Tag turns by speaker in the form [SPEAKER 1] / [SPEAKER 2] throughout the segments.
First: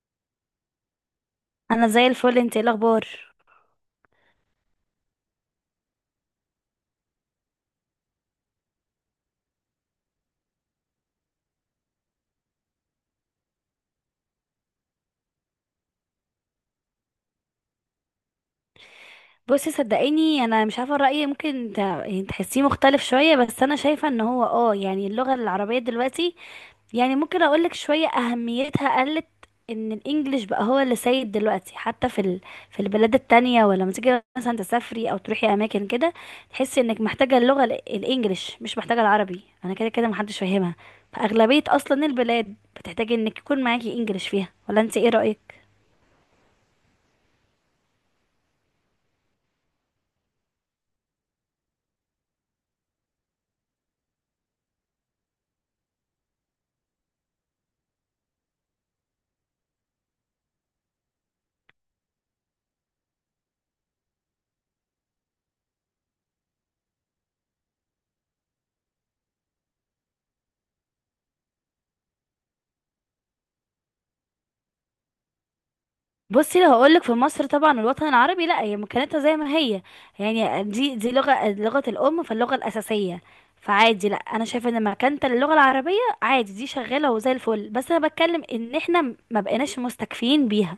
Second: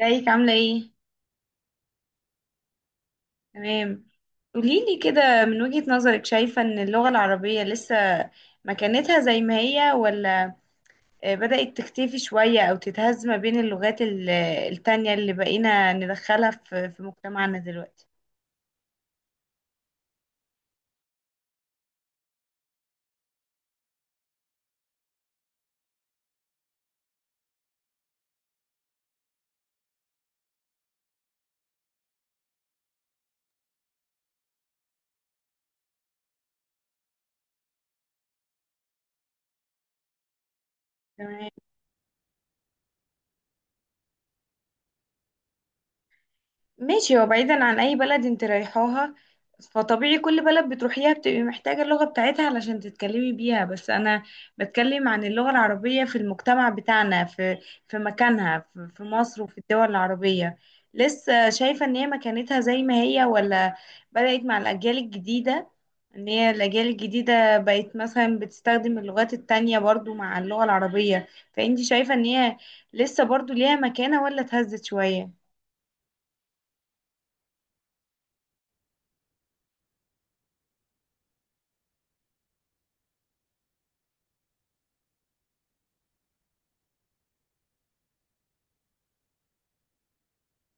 [SPEAKER 1] ازيك عاملة ايه؟
[SPEAKER 2] انا زي الفل، انت ايه الاخبار؟
[SPEAKER 1] تمام. قوليلي كده من وجهة نظرك، شايفة ان اللغة العربية لسه مكانتها زي ما هي، ولا بدأت تختفي شوية او تتهز ما بين اللغات التانية اللي بقينا ندخلها في مجتمعنا دلوقتي؟
[SPEAKER 2] بصي، صدقيني انا مش عارفه رايي، ممكن يعني تحسيه مختلف شويه، بس انا شايفه ان هو يعني اللغه العربيه دلوقتي. يعني ممكن اقولك شويه اهميتها قلت. ان الانجليش بقى هو اللي سيد دلوقتي حتى في البلاد التانية، ولما تيجي مثلا تسافري او تروحي اماكن كده، تحسي انك محتاجه اللغه الانجليش، مش محتاجه العربي، انا كده كده محدش فاهمها.
[SPEAKER 1] تمام.
[SPEAKER 2] فاغلبيه اصلا البلاد بتحتاجي انك يكون معاكي انجليش فيها، ولا انت ايه رايك؟
[SPEAKER 1] ماشي، هو بعيدا عن اي بلد انت رايحاها فطبيعي كل بلد بتروحيها بتبقي محتاجة اللغة بتاعتها علشان تتكلمي بيها. بس انا بتكلم عن اللغة العربية في المجتمع بتاعنا، في مكانها، في مصر وفي الدول العربية. لسه شايفة ان هي مكانتها زي ما هي ولا بدأت مع الاجيال الجديدة؟ ان هي الاجيال الجديدة بقت مثلا بتستخدم اللغات التانية برضو مع اللغة العربية، فانت شايفة ان هي لسه برضو ليها مكانة ولا اتهزت شوية؟
[SPEAKER 2] بصي، لو هقولك في مصر طبعا الوطن العربي، لا هي مكانتها زي ما هي، يعني دي لغة الأم، فاللغة الأساسية، فعادي، لا أنا شايفة إن مكانتها للغة العربية عادي، دي شغالة وزي الفل، بس أنا بتكلم إن إحنا ما بقيناش مستكفين بيها.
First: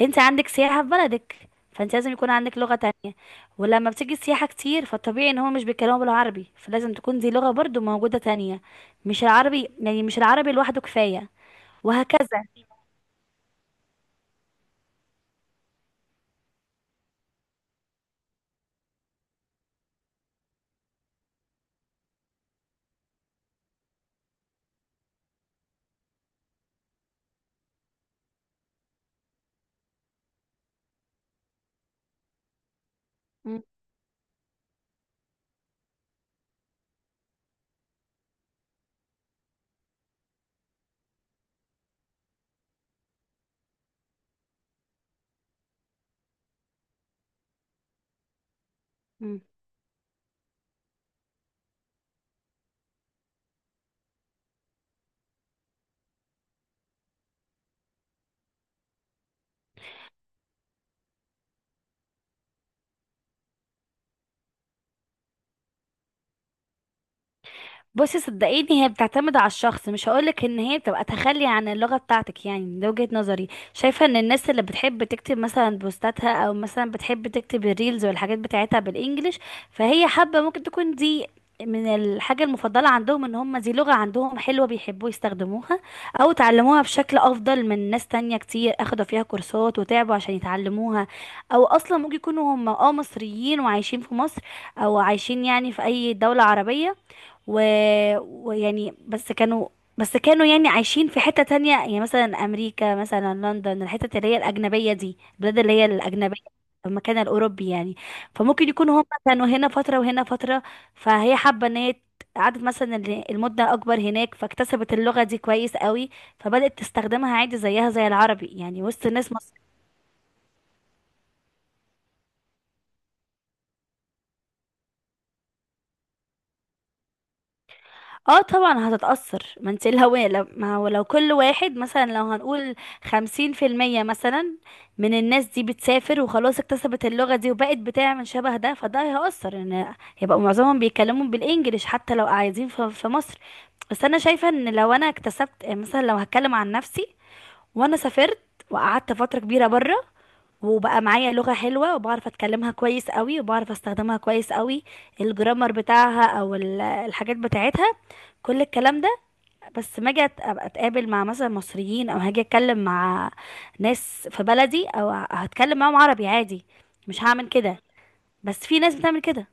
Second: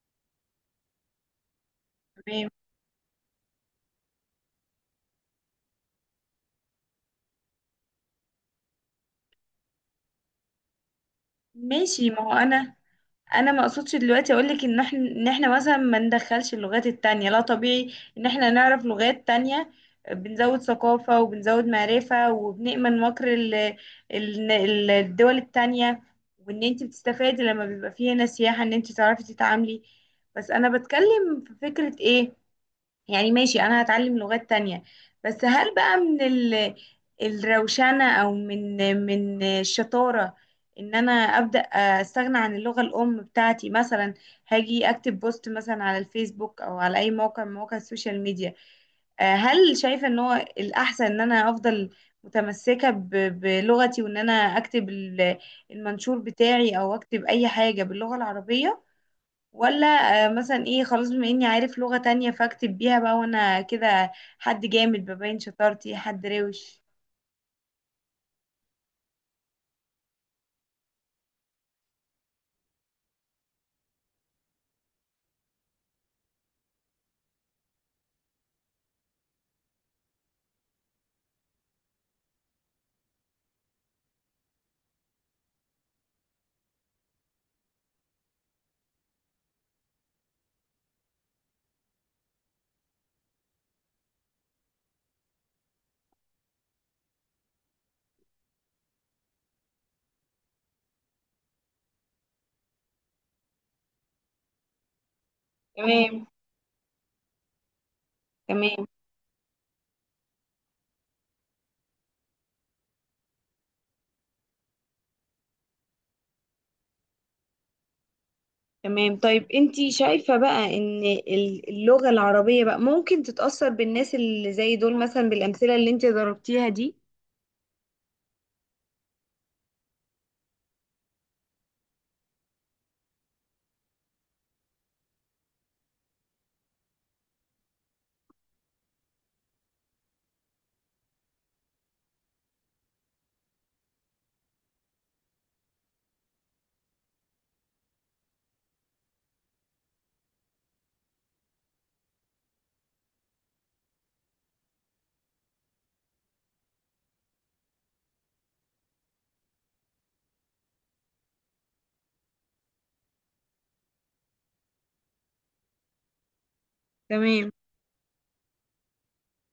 [SPEAKER 2] أنت عندك سياحة في بلدك، فأنت لازم يكون عندك لغة تانية، ولما بتيجي السياحة كتير، فالطبيعي إن هو مش بيتكلموا بالعربي، فلازم تكون دي لغة برضو موجودة تانية، مش العربي، يعني مش العربي لوحده كفاية،
[SPEAKER 1] ماشي. ما هو
[SPEAKER 2] وهكذا.
[SPEAKER 1] انا ما اقصدش دلوقتي اقول لك ان احنا مثلا ما ندخلش اللغات التانية، لا، طبيعي ان احنا نعرف لغات تانية. بنزود ثقافة، وبنزود معرفة، وبنأمن مكر الدول التانية، وان انت بتستفادي لما بيبقى فيه هنا سياحة، ان انت تعرفي تتعاملي. بس انا بتكلم في فكرة ايه. يعني، ماشي، انا هتعلم لغات تانية، بس هل بقى من الروشنة او من الشطارة ان انا ابدا استغنى عن اللغة الام بتاعتي، مثلا، هاجي اكتب بوست مثلا على الفيسبوك او على اي موقع من مواقع السوشيال ميديا.
[SPEAKER 2] مم.
[SPEAKER 1] هل شايفة ان هو الاحسن ان انا افضل متمسكة بلغتي، وان انا اكتب المنشور بتاعي او اكتب اي حاجة باللغة العربية، ولا مثلا ايه، خلاص بما اني عارف لغة تانية فاكتب بيها بقى وانا كده حد جامد ببين شطارتي، حد روش؟
[SPEAKER 2] بصي، صدقيني هي بتعتمد على الشخص، مش هقولك ان هي بتبقى تخلي عن اللغة بتاعتك، يعني ده وجهة نظري. شايفة ان الناس اللي بتحب تكتب مثلا بوستاتها، او مثلا بتحب تكتب الريلز والحاجات بتاعتها بالانجلش، فهي حابة، ممكن تكون دي من الحاجة المفضلة عندهم، ان هم دي لغة عندهم حلوة بيحبوا يستخدموها، او اتعلموها بشكل افضل من ناس تانية كتير اخدوا فيها كورسات وتعبوا عشان يتعلموها، او اصلا ممكن يكونوا هم مصريين وعايشين في مصر، او عايشين يعني في اي دولة عربية، و... ويعني بس كانوا يعني عايشين في حتة تانية، يعني مثلا أمريكا مثلا لندن، الحتة اللي هي الأجنبية، دي البلاد اللي هي
[SPEAKER 1] تمام،
[SPEAKER 2] الأجنبية، المكان الأوروبي يعني. فممكن
[SPEAKER 1] تمام،
[SPEAKER 2] يكونوا هم كانوا هنا فترة وهنا فترة، فهي حابة إن هي قعدت مثلا المدة أكبر هناك، فاكتسبت اللغة دي كويس قوي، فبدأت تستخدمها عادي زيها زي العربي، يعني وسط
[SPEAKER 1] تمام.
[SPEAKER 2] ناس.
[SPEAKER 1] طيب انتي شايفة بقى ان اللغة العربية بقى ممكن تتأثر بالناس اللي زي دول، مثلا بالأمثلة اللي انتي ضربتيها دي؟
[SPEAKER 2] اه طبعا هتتأثر، ما انت الهوية، لو ما هو لو كل واحد مثلا لو هنقول 50% مثلا، من الناس دي بتسافر وخلاص اكتسبت اللغة دي وبقت بتعمل شبه ده، فده هيأثر ان هيبقوا معظمهم بيتكلموا بالانجليش، حتى لو قاعدين في مصر. بس انا شايفة ان لو انا اكتسبت مثلا، لو هتكلم عن نفسي، وانا سافرت وقعدت فترة كبيرة بره، وبقى معايا لغة حلوة وبعرف اتكلمها كويس قوي وبعرف استخدمها كويس قوي، الجرامر بتاعها او الحاجات بتاعتها، كل الكلام ده، بس ما اجي ابقى اتقابل مع مثلا مصريين، او هاجي اتكلم مع ناس في بلدي، او هتكلم معاهم عربي عادي، مش هعمل
[SPEAKER 1] تمام،
[SPEAKER 2] كده. بس في ناس بتعمل كده.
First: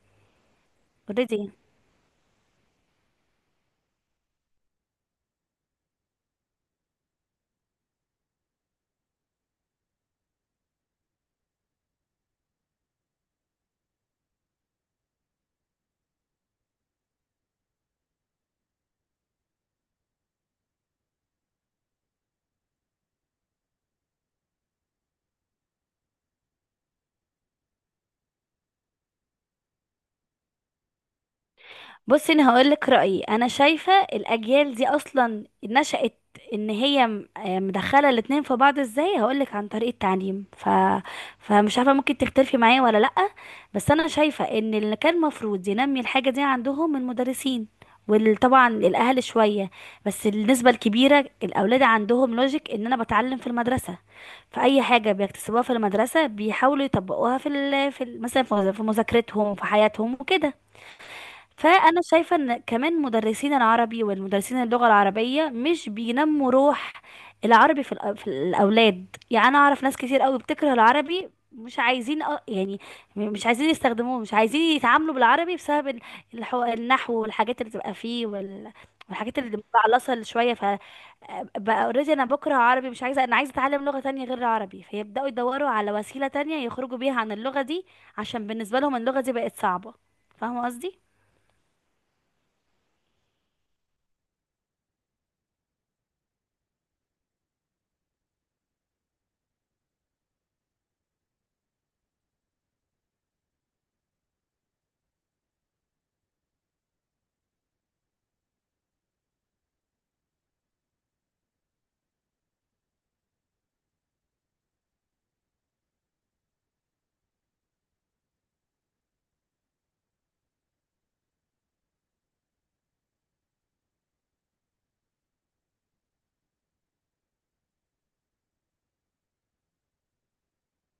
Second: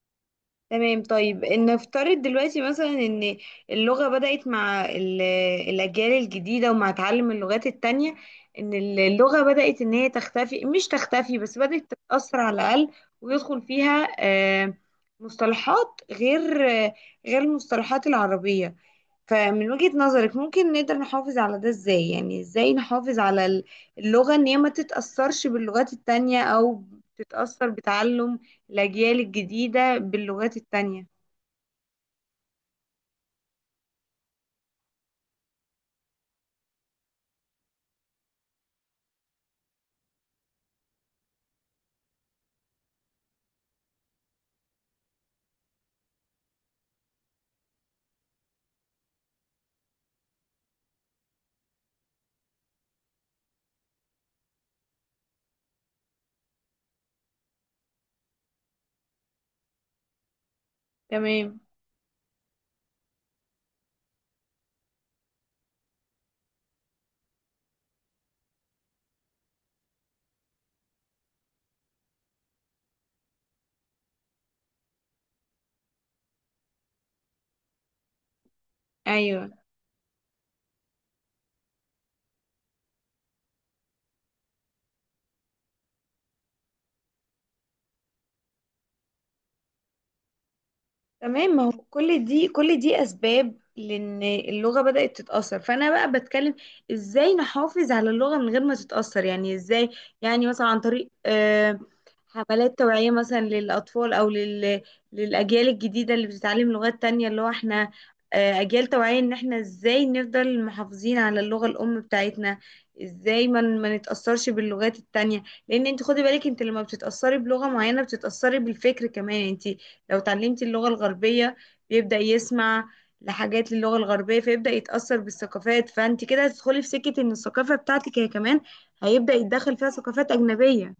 [SPEAKER 1] تمام.
[SPEAKER 2] اوريدي.
[SPEAKER 1] طيب نفترض دلوقتي مثلا ان اللغة بدأت مع الأجيال الجديدة ومع تعلم اللغات التانية، ان اللغة بدأت ان هي تختفي، مش تختفي بس بدأت تتأثر على الأقل، ويدخل فيها مصطلحات غير المصطلحات العربية. فمن وجهة نظرك ممكن نقدر نحافظ على ده ازاي؟ يعني ازاي نحافظ على اللغة ان هي ما تتأثرش باللغات التانية، او تتأثر بتعلم الأجيال الجديدة باللغات التانية؟
[SPEAKER 2] بصي، انا هقول لك رايي، انا شايفه الاجيال دي اصلا نشأت ان هي مدخله الاتنين في بعض، ازاي هقول لك، عن طريق التعليم، فمش عارفه، ممكن تختلفي معايا ولا لا، بس انا شايفه ان اللي كان المفروض ينمي الحاجه دي عندهم المدرسين، وطبعا الاهل شويه، بس النسبه الكبيره الاولاد عندهم لوجيك ان انا بتعلم في المدرسه، فاي حاجه بيكتسبوها في المدرسه بيحاولوا يطبقوها مثلا في مذاكرتهم في حياتهم وكده.
[SPEAKER 1] تمام،
[SPEAKER 2] فانا شايفه ان كمان مدرسين العربي والمدرسين اللغه العربيه مش بينموا روح العربي في الاولاد، يعني انا اعرف ناس كتير قوي بتكره العربي، مش عايزين يعني مش عايزين يستخدموه، مش عايزين يتعاملوا بالعربي بسبب النحو والحاجات اللي بتبقى فيه والحاجات
[SPEAKER 1] ايوه،
[SPEAKER 2] اللي متعلصه شويه، فبقى اوريدي انا بكره عربي مش عايزه، انا عايزه اتعلم لغه تانية غير العربي، فيبداوا يدوروا على وسيله تانية يخرجوا بيها عن اللغه دي، عشان بالنسبه لهم اللغه دي بقت صعبه. فاهمه قصدي؟
[SPEAKER 1] تمام. ما هو كل دي اسباب لان اللغه بدات تتاثر. فانا بقى بتكلم ازاي نحافظ على اللغه من غير ما تتاثر، يعني ازاي، يعني مثلا عن طريق حملات توعيه مثلا للاطفال، او للاجيال الجديده اللي بتتعلم لغات تانية، اللي هو احنا اجيال توعيه ان احنا ازاي نفضل محافظين على اللغه الام بتاعتنا. ازاي ما نتاثرش باللغات التانية، لان انت خدي بالك، انت لما بتتاثري بلغه معينه بتتاثري بالفكر كمان. انت لو اتعلمتي اللغة الغربية بيبدأ يسمع لحاجات للغة الغربية فيبدأ يتأثر بالثقافات، فانت كده هتدخلي في سكة ان الثقافة بتاعتك هي كمان هيبدأ يتدخل فيها ثقافات أجنبية.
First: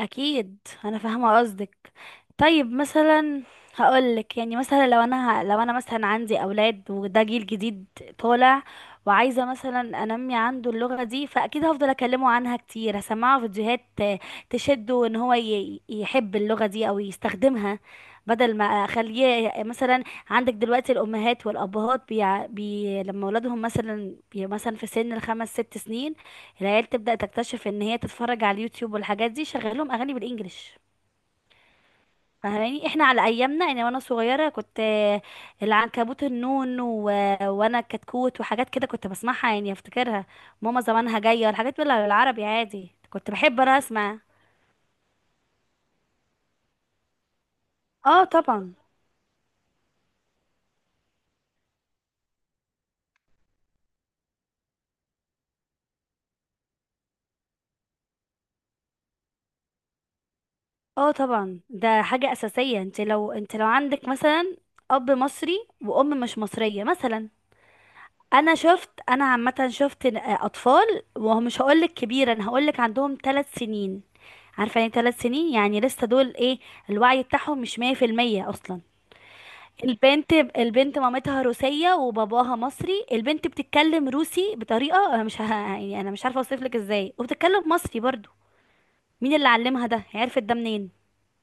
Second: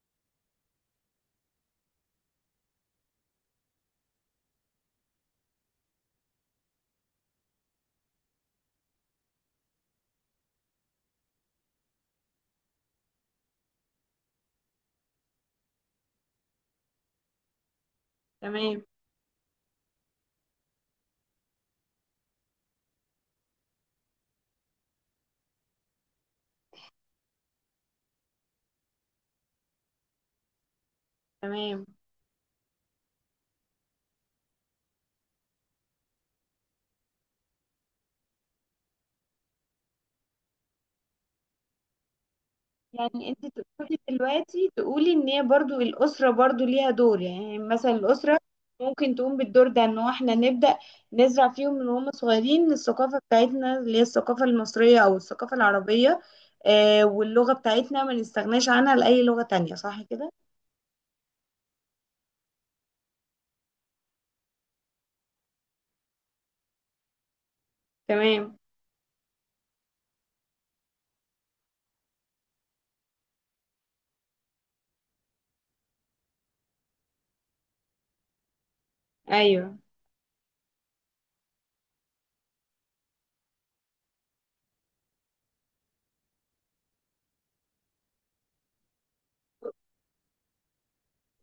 [SPEAKER 2] اكيد. انا فاهمه قصدك. طيب، مثلا، هقولك يعني مثلا، لو انا مثلا عندي اولاد وده جيل جديد طالع، وعايزه مثلا انمي عنده اللغه دي، فاكيد هفضل اكلمه عنها كتير، هسمعه فيديوهات تشده ان هو يحب اللغه دي او يستخدمها، بدل ما
[SPEAKER 1] تمام،
[SPEAKER 2] اخليه مثلا. عندك دلوقتي الامهات والابهات لما اولادهم مثلا مثلا في سن الخمس ست سنين، العيال تبدأ تكتشف ان هي تتفرج على اليوتيوب والحاجات دي، شغال لهم اغاني بالانجلش.
[SPEAKER 1] تمام.
[SPEAKER 2] فاهماني احنا على ايامنا، يعني وانا صغيره كنت العنكبوت النون وانا الكتكوت وحاجات كده، كنت بسمعها يعني افتكرها، ماما زمانها جايه الحاجات دي بالعربي عادي،
[SPEAKER 1] يعني
[SPEAKER 2] كنت
[SPEAKER 1] انت
[SPEAKER 2] بحب انا
[SPEAKER 1] تقصدي
[SPEAKER 2] اسمع.
[SPEAKER 1] دلوقتي تقولي ان هي برضو الاسره برضو ليها دور، يعني مثلا
[SPEAKER 2] اه
[SPEAKER 1] الاسره
[SPEAKER 2] طبعا.
[SPEAKER 1] ممكن تقوم بالدور ده، ان هو احنا نبدا نزرع فيهم من هم صغيرين الثقافه بتاعتنا اللي هي الثقافه المصريه او الثقافه العربيه، واللغه بتاعتنا ما نستغناش عنها لاي لغه تانية، صح كده؟
[SPEAKER 2] اه طبعا، ده حاجه اساسيه، انت لو عندك مثلا اب مصري وام مش مصريه مثلا،
[SPEAKER 1] تمام،
[SPEAKER 2] انا عامه شفت اطفال، وهو مش هقولك كبيره، انا هقولك عندهم ثلاث سنين، عارفه يعني ثلاث سنين، يعني لسه دول ايه، الوعي بتاعهم مش 100% اصلا.
[SPEAKER 1] ايوه،
[SPEAKER 2] البنت مامتها روسيه وباباها مصري، البنت بتتكلم روسي بطريقه انا مش يعني انا مش عارفه اوصفلك ازاي، وبتتكلم مصري برضو. مين اللي علمها ده؟ عرفت ده منين؟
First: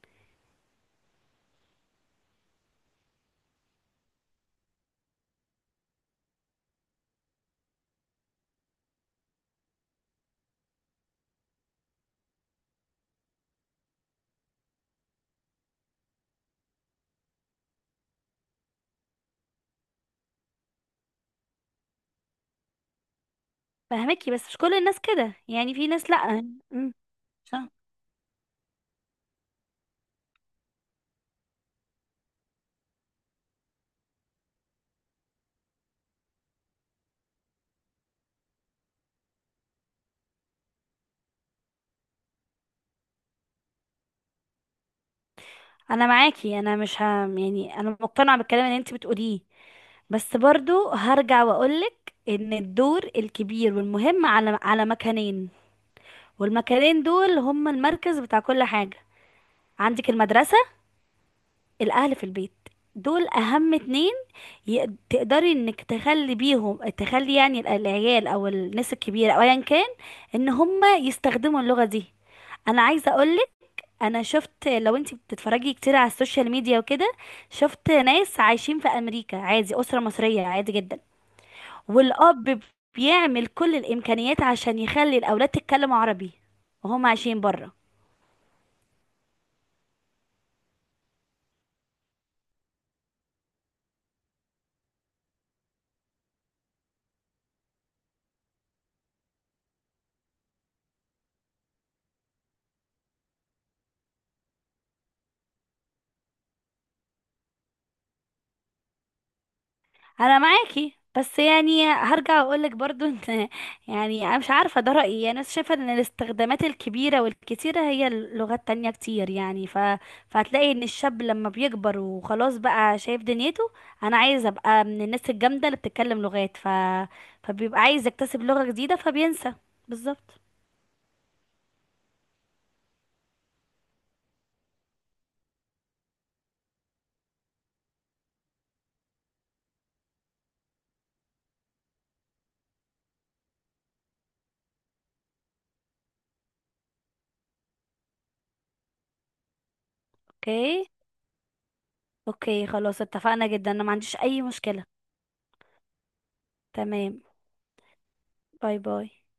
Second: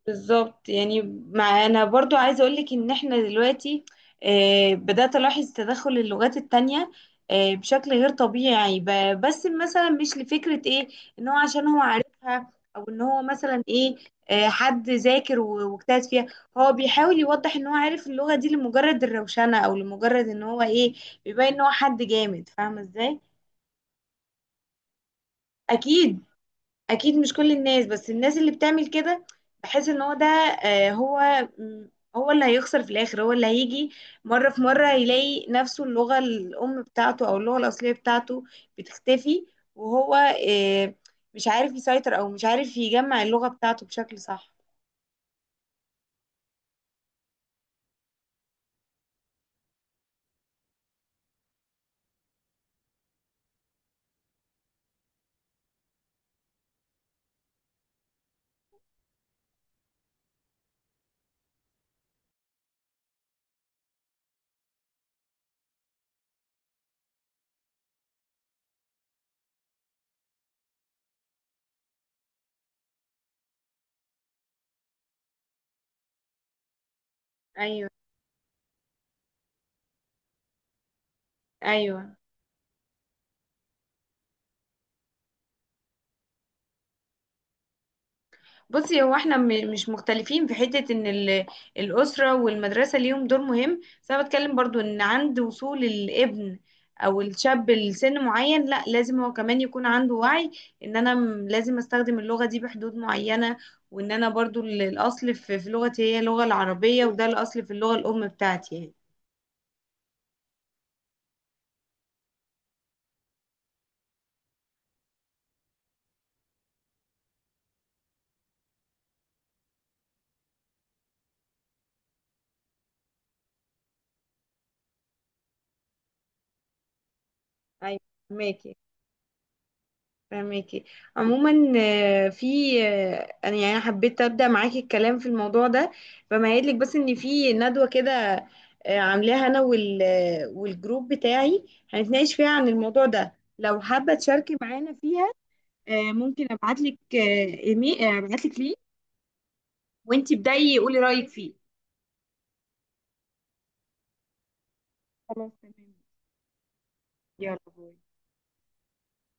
[SPEAKER 1] بالظبط يعني. مع، انا برضو عايزه اقول لك ان احنا دلوقتي بدات الاحظ تدخل اللغات التانية بشكل غير طبيعي، بس مثلا، مش لفكره ايه، ان هو عشان هو عارفها، او ان هو مثلا ايه، حد ذاكر واجتهد فيها، هو بيحاول يوضح ان هو عارف اللغه دي لمجرد الروشنه او لمجرد ان هو ايه، بيبين ان هو حد جامد فاهمه ازاي.
[SPEAKER 2] فهمكي، بس مش كل الناس كده، يعني في ناس لا.
[SPEAKER 1] اكيد.
[SPEAKER 2] أمم،
[SPEAKER 1] اكيد مش كل
[SPEAKER 2] صح.
[SPEAKER 1] الناس، بس الناس اللي بتعمل كده بحس ان هو ده. آه، هو م، هو اللي هيخسر في الاخر، هو اللي هيجي مره في مره يلاقي نفسه اللغه الام بتاعته او اللغه الاصليه بتاعته بتختفي، وهو آه، مش عارف يسيطر او مش عارف يجمع اللغه بتاعته بشكل صح.
[SPEAKER 2] انا معاكي، انا مش ه... يعني انا مقتنعه بالكلام اللي انت بتقوليه، بس برضو هرجع واقولك ان الدور الكبير والمهم على مكانين، والمكانين دول هم المركز بتاع كل حاجة، عندك المدرسة، الاهل في البيت، دول اهم اتنين، تقدري انك تخلي بيهم تخلي يعني العيال او الناس الكبيرة او ايا كان ان هم يستخدموا اللغة دي. انا عايزة اقولك، انا شفت لو انت بتتفرجي كتير على السوشيال ميديا وكده،
[SPEAKER 1] ايوه،
[SPEAKER 2] شفت ناس عايشين في امريكا عادي، اسرة مصرية عادي جدا،
[SPEAKER 1] ايوه.
[SPEAKER 2] والأب بيعمل كل الإمكانيات عشان يخلي الأولاد تتكلم عربي، وهم عايشين برا.
[SPEAKER 1] بصي، هو احنا مش مختلفين في حتة ان الأسرة والمدرسة ليهم دور مهم. بس انا بتكلم برضو ان عند وصول الابن او الشاب لسن معين، لا، لازم هو كمان يكون عنده وعي ان انا لازم استخدم اللغة دي بحدود معينة، وان انا برضو الاصل في لغتي هي اللغة العربية، وده الاصل في اللغة الام بتاعتي يعني.
[SPEAKER 2] أنا معاكي، بس يعني هرجع أقولك برضو إن يعني أنا مش عارفة، ده رأيي، أنا شايفة إن الاستخدامات الكبيرة والكتيرة هي لغات تانية كتير، يعني فهتلاقي إن الشاب لما بيكبر وخلاص بقى شايف دنيته، أنا عايز أبقى من الناس الجامدة اللي بتتكلم لغات، فبيبقى
[SPEAKER 1] ايوه،
[SPEAKER 2] عايز يكتسب لغة
[SPEAKER 1] ماكي،
[SPEAKER 2] جديدة، فبينسى. بالظبط.
[SPEAKER 1] فهماكي. عموما، في آه، انا يعني أنا حبيت ابدا معاكي الكلام في الموضوع ده، فمهيئ لك بس ان في ندوه كده عاملاها انا والجروب بتاعي، هنتناقش فيها عن الموضوع ده. لو حابه تشاركي معانا فيها، ممكن ابعت لك ايميل، ابعت لك لينك، وانتي ابداي
[SPEAKER 2] اوكي.
[SPEAKER 1] قولي رايك فيه.
[SPEAKER 2] اوكي، خلاص اتفقنا جدا، أنا ما عنديش أي مشكلة.
[SPEAKER 1] خلاص، تمام.
[SPEAKER 2] تمام.
[SPEAKER 1] يلا باي.
[SPEAKER 2] باي باي.